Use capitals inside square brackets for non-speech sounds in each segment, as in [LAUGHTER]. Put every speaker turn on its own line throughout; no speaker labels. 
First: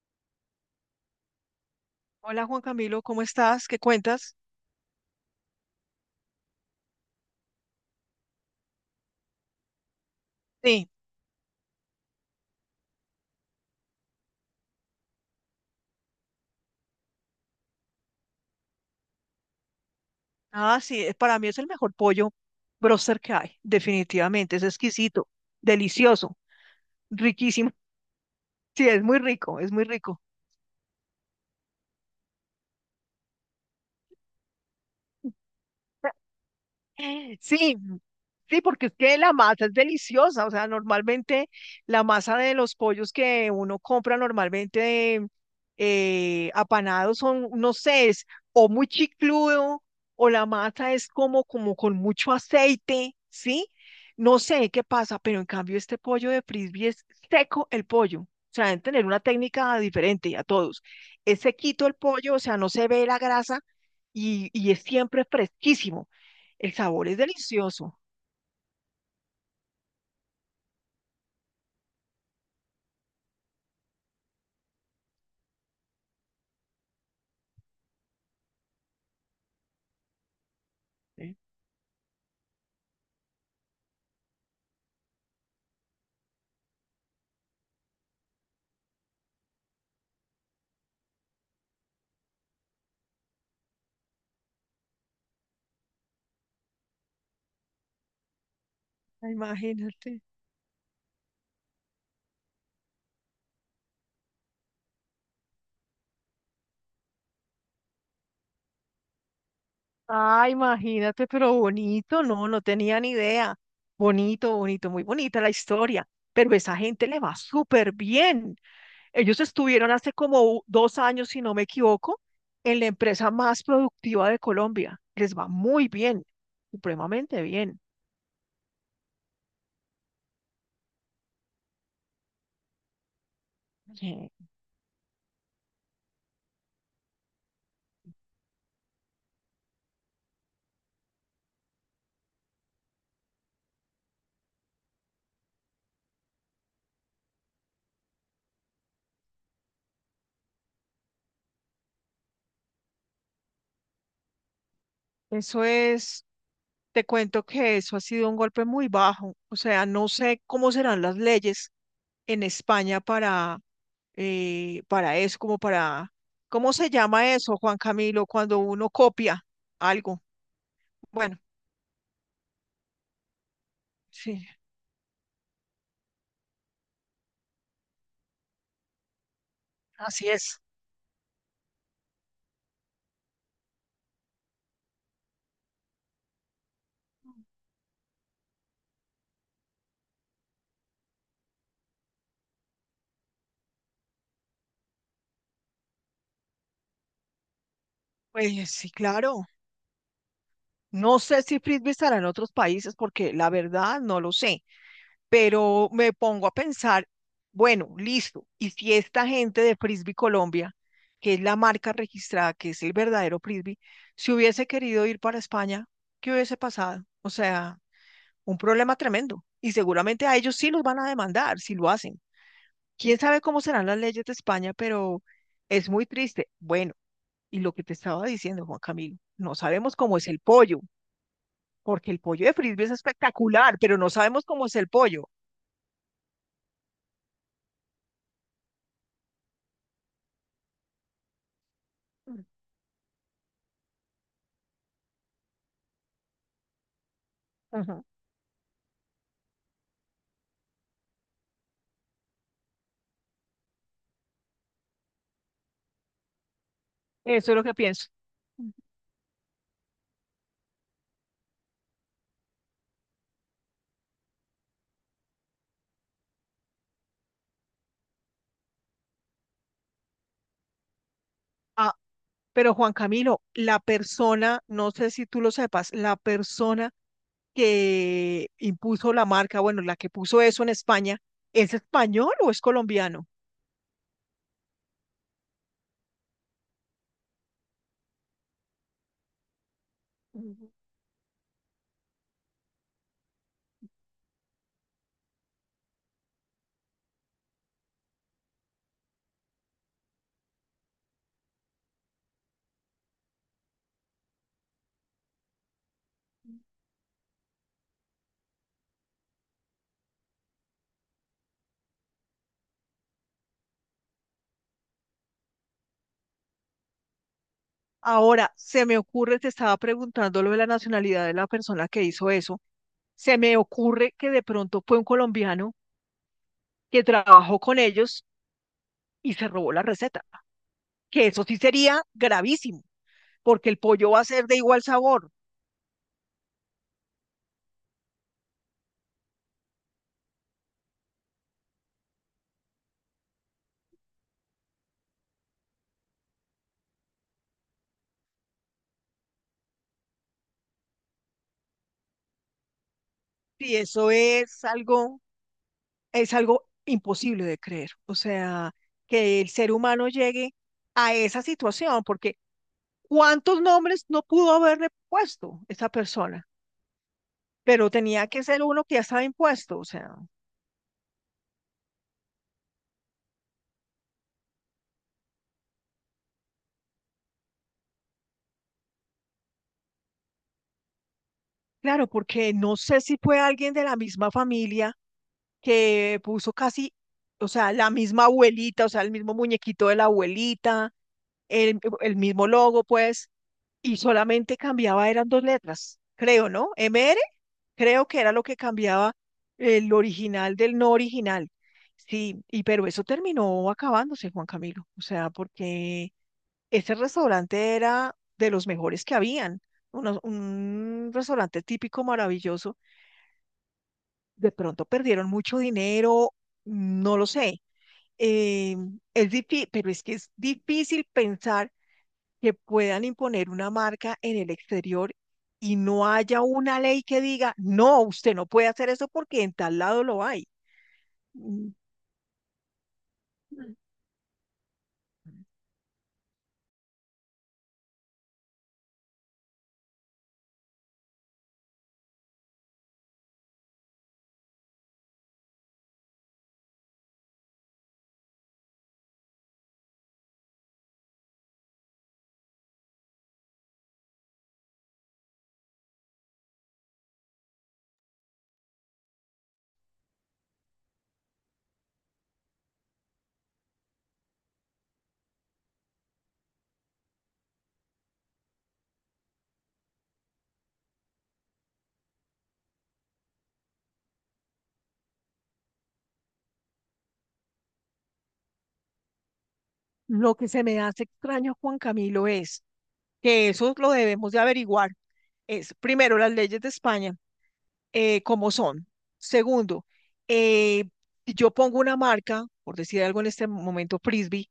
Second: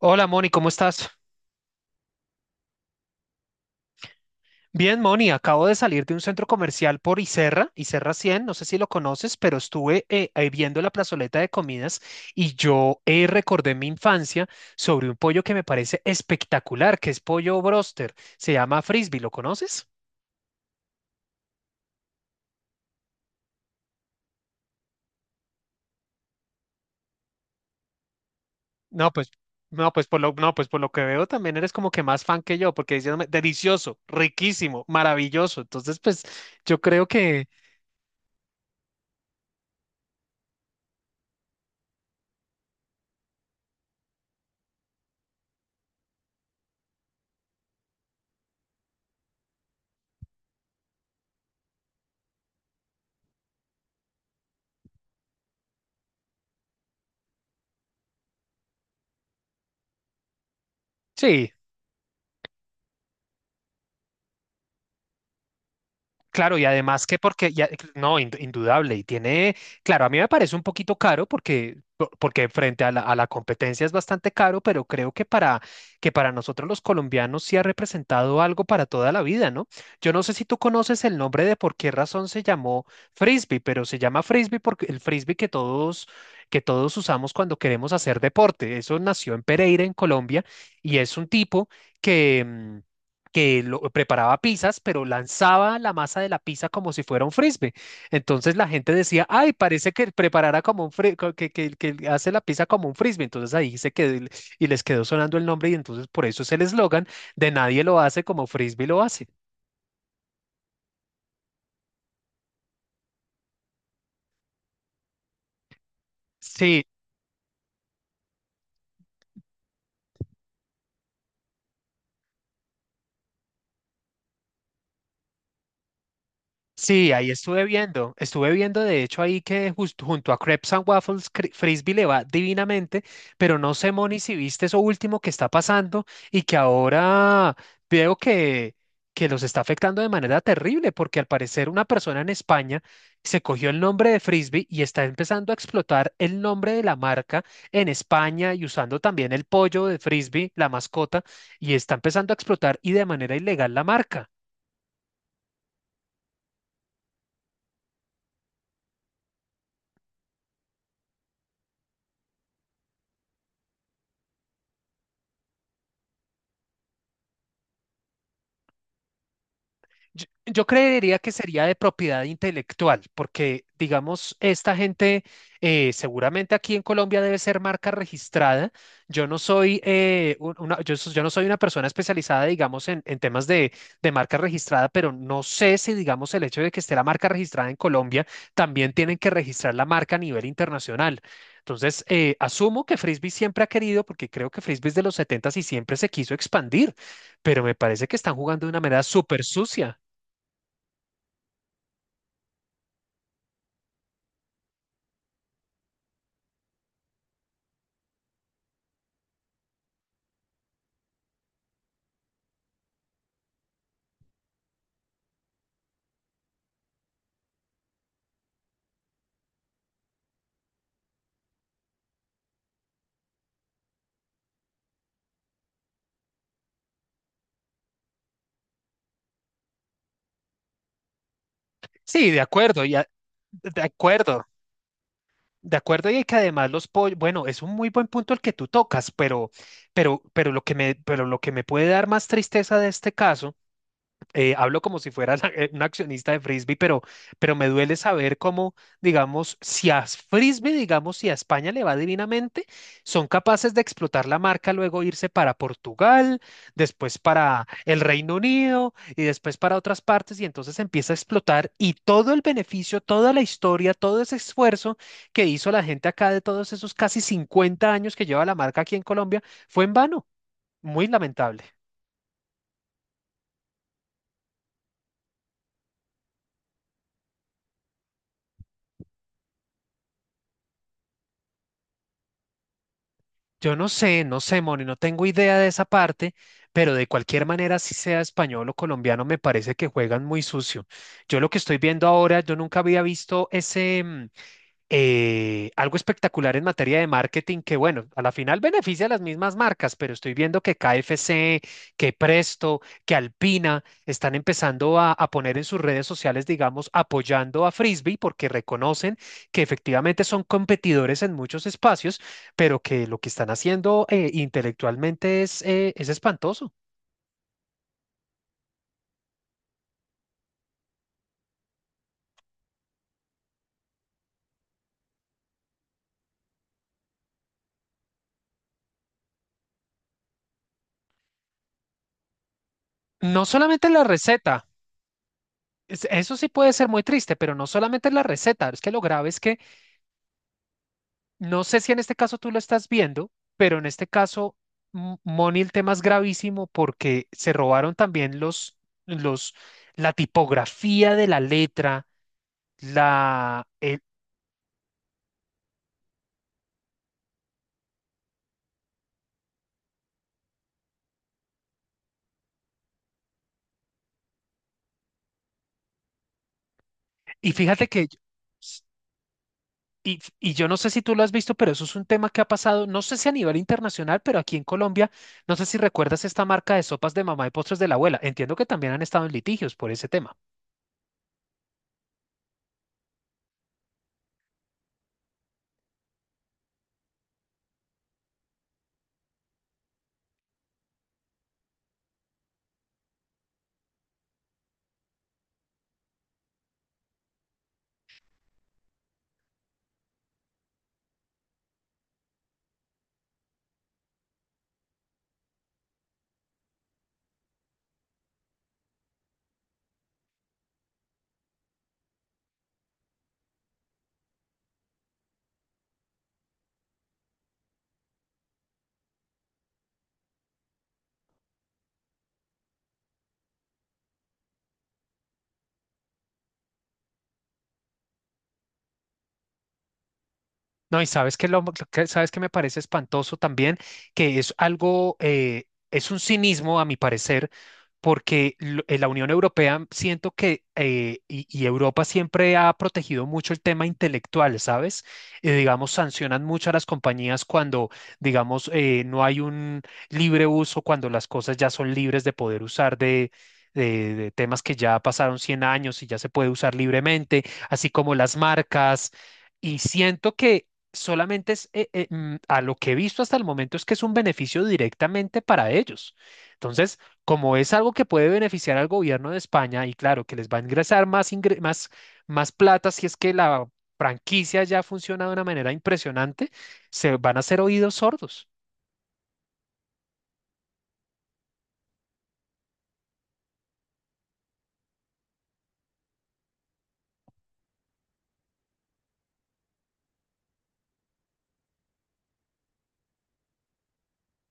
Hola Moni, ¿cómo estás?
Hola Juan Camilo, ¿cómo estás? ¿Qué cuentas?
Bien, Moni, acabo de salir de un centro comercial por Iserra, Iserra cien. No sé si lo conoces, pero estuve ahí viendo la
Sí,
plazoleta de comidas y yo recordé mi infancia sobre un pollo que me parece espectacular, que es pollo broster, se llama frisbee, ¿lo conoces?
ah, sí, para mí es el mejor pollo broster que hay, definitivamente, es exquisito, delicioso, riquísimo. [LAUGHS] Sí, es
No,
muy
pues,
rico, es muy rico.
no, pues por lo que veo también eres como que más fan que yo, porque diciéndome delicioso, riquísimo, maravilloso, entonces pues yo creo que
Sí, sí, porque es que la masa es deliciosa, o sea, normalmente la masa de los pollos que uno compra normalmente apanados son, no sé, es o muy chicludo o la masa es como, como con mucho aceite, ¿sí? No sé qué pasa, pero en cambio este pollo de frisbee es seco el pollo. O sea, deben tener una técnica diferente a todos. Es
sí.
sequito el pollo, o sea, no se ve la grasa y es siempre fresquísimo.
Claro, y
El
además
sabor es
que porque, ya,
delicioso.
no, indudable, y tiene, claro, a mí me parece un poquito caro porque, porque frente a la competencia es bastante caro, pero creo que para nosotros los colombianos sí ha representado algo para toda la vida, ¿no? Yo no sé si tú conoces el
¿Eh?
nombre de por qué razón se llamó frisbee, pero se llama frisbee porque el frisbee que todos usamos cuando queremos hacer deporte, eso nació en Pereira, en Colombia, y es un tipo que... mm, que lo, preparaba pizzas, pero lanzaba la masa de la pizza como si fuera un frisbee. Entonces la gente decía,
Ah,
ay, parece que
imagínate.
preparara como un que hace la pizza como un frisbee. Entonces ahí se quedó el- y les quedó sonando el nombre y entonces por eso es el eslogan de nadie lo hace como frisbee lo hace.
Ah, imagínate, pero bonito, no, no tenía ni idea. Bonito, bonito, muy bonita la historia. Pero esa
Sí,
gente le va súper bien. Ellos estuvieron hace como 2 años, si no me equivoco, en la empresa más productiva de Colombia. Les va muy bien,
sí, ahí
supremamente bien.
estuve viendo de hecho ahí que justo junto a Crepes and Waffles Frisbee le va divinamente, pero no sé, Moni,
Sí.
si viste eso último que está pasando y que ahora veo que los está afectando de manera terrible, porque al parecer una persona en España se cogió el nombre de Frisbee y está empezando a explotar el nombre de la marca en España y usando también el pollo de Frisbee, la mascota, y está empezando a explotar y de manera ilegal la marca.
Eso es. Te cuento que eso ha sido un golpe muy bajo. O sea, no sé cómo serán las leyes en España para eso, como para, ¿cómo se llama eso, Juan Camilo, cuando uno copia algo?
Yo creería que
Bueno,
sería de propiedad intelectual, porque, digamos,
sí,
esta gente seguramente aquí en Colombia debe ser marca registrada. Yo no soy,
así es.
yo no soy una persona especializada, digamos, en temas de marca registrada, pero no sé si, digamos, el hecho de que esté la marca registrada en Colombia, también tienen que registrar la marca a nivel internacional. Entonces, asumo que Frisbee siempre ha querido, porque creo que Frisbee es de los 70 y siempre se quiso expandir, pero me parece que están jugando de
Pues
una
sí,
manera súper
claro.
sucia.
No sé si Frisbee estará en otros países porque la verdad no lo sé. Pero me pongo a pensar, bueno, listo, y si esta gente de Frisbee Colombia, que es la marca registrada, que es el verdadero Frisbee, si hubiese querido ir para España, ¿qué hubiese pasado? O sea, un problema tremendo. Y seguramente a ellos sí los van a demandar si lo hacen. Quién sabe cómo serán las leyes de España, pero es muy triste. Bueno, y lo que te estaba diciendo, Juan Camilo, no sabemos cómo es el pollo, porque el
Sí, de
pollo de
acuerdo,
Frisbee es espectacular,
de
pero no sabemos
acuerdo,
cómo es el pollo.
de acuerdo, y que además los pollos, bueno, es un muy buen punto el que tú tocas, pero lo que pero lo que me puede dar más tristeza de este caso hablo como si fuera [LAUGHS] un accionista de Frisbee, pero me duele
Ujú.
saber cómo, digamos, si a Frisbee, digamos, si a España le va divinamente, son capaces de explotar la marca, luego irse para Portugal, después
Eso es lo
para
que
el
pienso.
Reino Unido y después para otras partes, y entonces empieza a explotar y todo el beneficio, toda la historia, todo ese esfuerzo que hizo la gente acá de todos esos casi 50 años que lleva la marca aquí en Colombia fue en vano. Muy lamentable.
Ah, pero Juan Camilo, la persona, no sé si tú lo sepas, la persona que impuso la marca, bueno, la que puso eso en España, ¿es español o es colombiano?
Yo no sé, no sé, Moni, no tengo idea de esa parte, pero de cualquier manera, si sea español o colombiano, me parece que juegan muy
Ujú.
sucio. Yo lo que estoy viendo ahora, yo nunca había visto ese, algo espectacular en materia de marketing que, bueno, a la final beneficia a las mismas marcas, pero estoy viendo que KFC, que Presto, que Alpina están empezando a poner en sus redes sociales, digamos, apoyando a Frisbee porque reconocen que efectivamente son competidores en muchos espacios, pero que lo que están haciendo intelectualmente es espantoso.
Ahora, se me ocurre, te estaba preguntando lo de la nacionalidad de la persona que hizo eso. Se me ocurre que de pronto fue un colombiano que trabajó con ellos y se robó la receta, que eso sí sería gravísimo,
No
porque el
solamente la
pollo va a ser de
receta.
igual sabor.
Eso sí puede ser muy triste, pero no solamente la receta, es que lo grave es que no sé si en este caso tú lo estás viendo, pero en este caso, Moni, el tema es gravísimo porque se robaron también los, la tipografía de la letra, la,
Sí,
el-
eso es algo imposible de creer. O sea, que el ser humano llegue a esa situación, porque ¿cuántos nombres no pudo haberle puesto esa persona?
y fíjate
Pero
que,
tenía que ser
s-
uno que ya estaba impuesto. O sea,
y yo no sé si tú lo has visto, pero eso es un tema que ha pasado, no sé si a nivel internacional, pero aquí en Colombia, no sé si recuerdas esta marca de sopas de mamá y postres de la abuela. Entiendo que también han estado en litigios por ese tema.
claro, porque no sé si fue alguien de la misma familia que puso casi, o sea, la misma abuelita, o sea, el mismo muñequito de la abuelita, el mismo logo, pues y solamente cambiaba, eran dos letras, creo, ¿no? M R creo que era lo que cambiaba el original del no original. Sí, y pero eso terminó acabándose, Juan Camilo, o sea, porque ese restaurante era de los mejores que habían, un restaurante típico maravilloso, de pronto perdieron mucho dinero, no lo sé. eh, es pero es que es difícil pensar que puedan imponer una marca en el exterior y no haya una ley que diga, no, usted no puede hacer eso porque en tal lado lo hay.
No, y sabes que lo,
Mm.
sabes que me parece espantoso también, que es algo, es un cinismo a mi parecer, porque la Unión Europea siento que, y Europa siempre ha protegido mucho el tema intelectual, ¿sabes? Digamos, sancionan mucho a las compañías cuando, digamos, no hay un libre uso, cuando las cosas ya son libres de poder usar de... de temas que ya pasaron 100 años y ya se puede usar libremente, así como las marcas. Y siento que solamente a lo que he visto hasta el momento es que es un beneficio directamente para ellos. Entonces, como es algo que puede beneficiar al gobierno de España y claro, que les va a ingresar más, más plata si es que la franquicia ya funciona de una manera impresionante, se van a hacer oídos sordos.
Lo que se me hace extraño, Juan Camilo, es que eso lo debemos de averiguar. Es, primero, las leyes de España, cómo son. Segundo, eh, si yo pongo una marca, por decir algo en este momento, Frisbee,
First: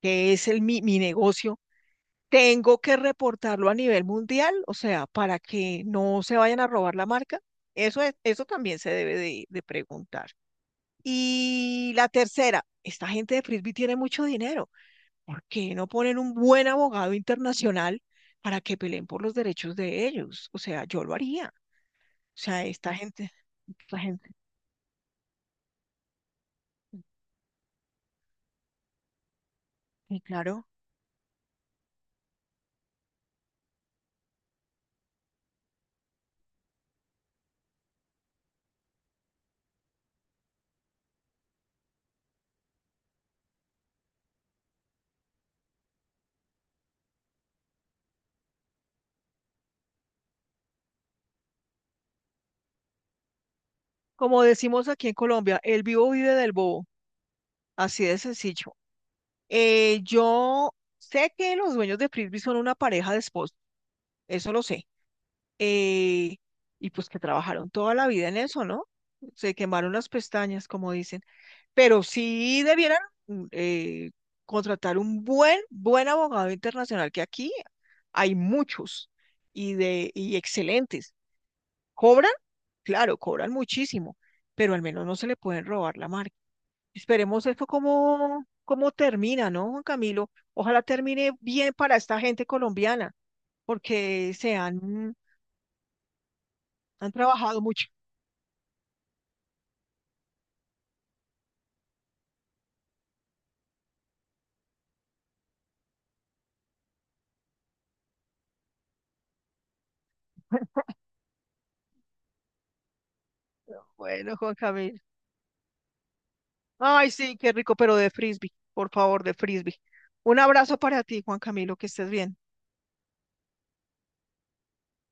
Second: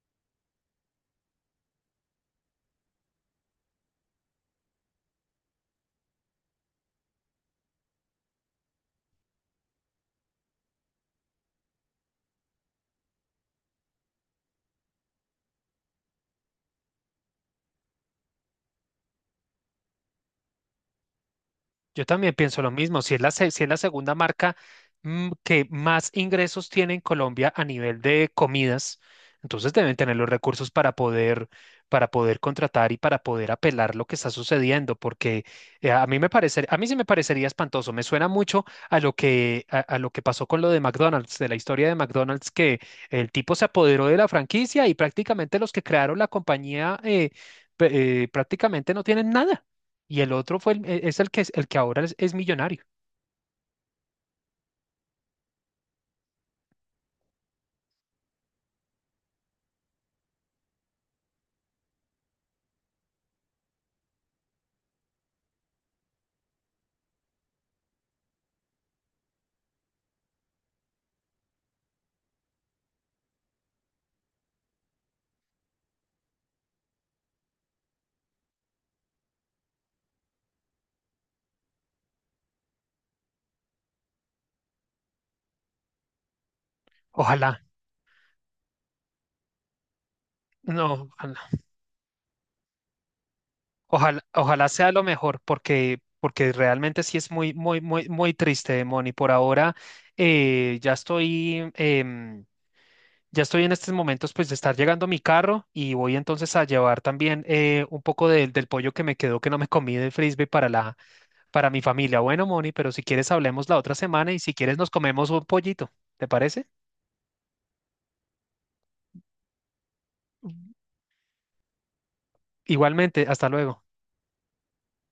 que es el, mi negocio, tengo que reportarlo a nivel mundial, o sea, para que no se vayan a robar la marca. Eso es, eso también se debe de preguntar. Y la tercera, esta gente de Frisbee tiene mucho dinero. ¿Por qué no ponen un buen abogado internacional para que peleen por los derechos de ellos? O sea, yo lo haría.
Yo también
O
pienso
sea,
lo
esta
mismo. Si es
gente,
si es la
esta
segunda
gente,
marca que más ingresos tiene en Colombia a nivel de comidas, entonces deben tener
y
los
claro.
recursos para poder contratar y para poder apelar lo que está sucediendo, porque a mí me parece, a mí sí me parecería espantoso. Me suena mucho a lo a lo que pasó con lo de McDonald's, de la historia de McDonald's, que el tipo se apoderó de la franquicia y prácticamente los que crearon la compañía prácticamente no tienen nada. Y el otro fue es el que ahora es millonario.
Como decimos aquí en Colombia, el vivo vive del bobo. Así de sencillo. Yo sé que los dueños de Frisbee son una pareja de esposos. Eso lo sé. Eh, y pues que trabajaron toda la vida en eso, ¿no? Se quemaron las pestañas, como dicen. Pero sí debieran mm, eh, contratar un buen, buen abogado internacional, que aquí hay muchos y, y excelentes. ¿Cobran? Claro, cobran muchísimo, pero al menos no se le pueden robar la marca. Esperemos
Ojalá,
esto cómo termina, ¿no, Juan Camilo? Ojalá
no,
termine
ojalá,
bien para esta gente colombiana,
ojalá,
porque se
ojalá sea lo
han
mejor, porque, porque realmente
han
sí es muy,
trabajado
muy,
mucho.
muy, muy triste, Moni. Por ahora ya ya estoy en estos momentos, pues de estar llegando mi carro y voy entonces a llevar también un poco del pollo que me quedó que no me comí del frisbee para la, para mi familia. Bueno, Moni, pero si quieres hablemos la otra semana
Bueno,
y si
Juan
quieres nos
Camilo.
comemos un pollito, ¿te parece?
Ay, sí, qué rico, pero de frisbee, por favor, de frisbee. Un abrazo para ti, Juan Camilo, que estés bien.
Igualmente, hasta luego.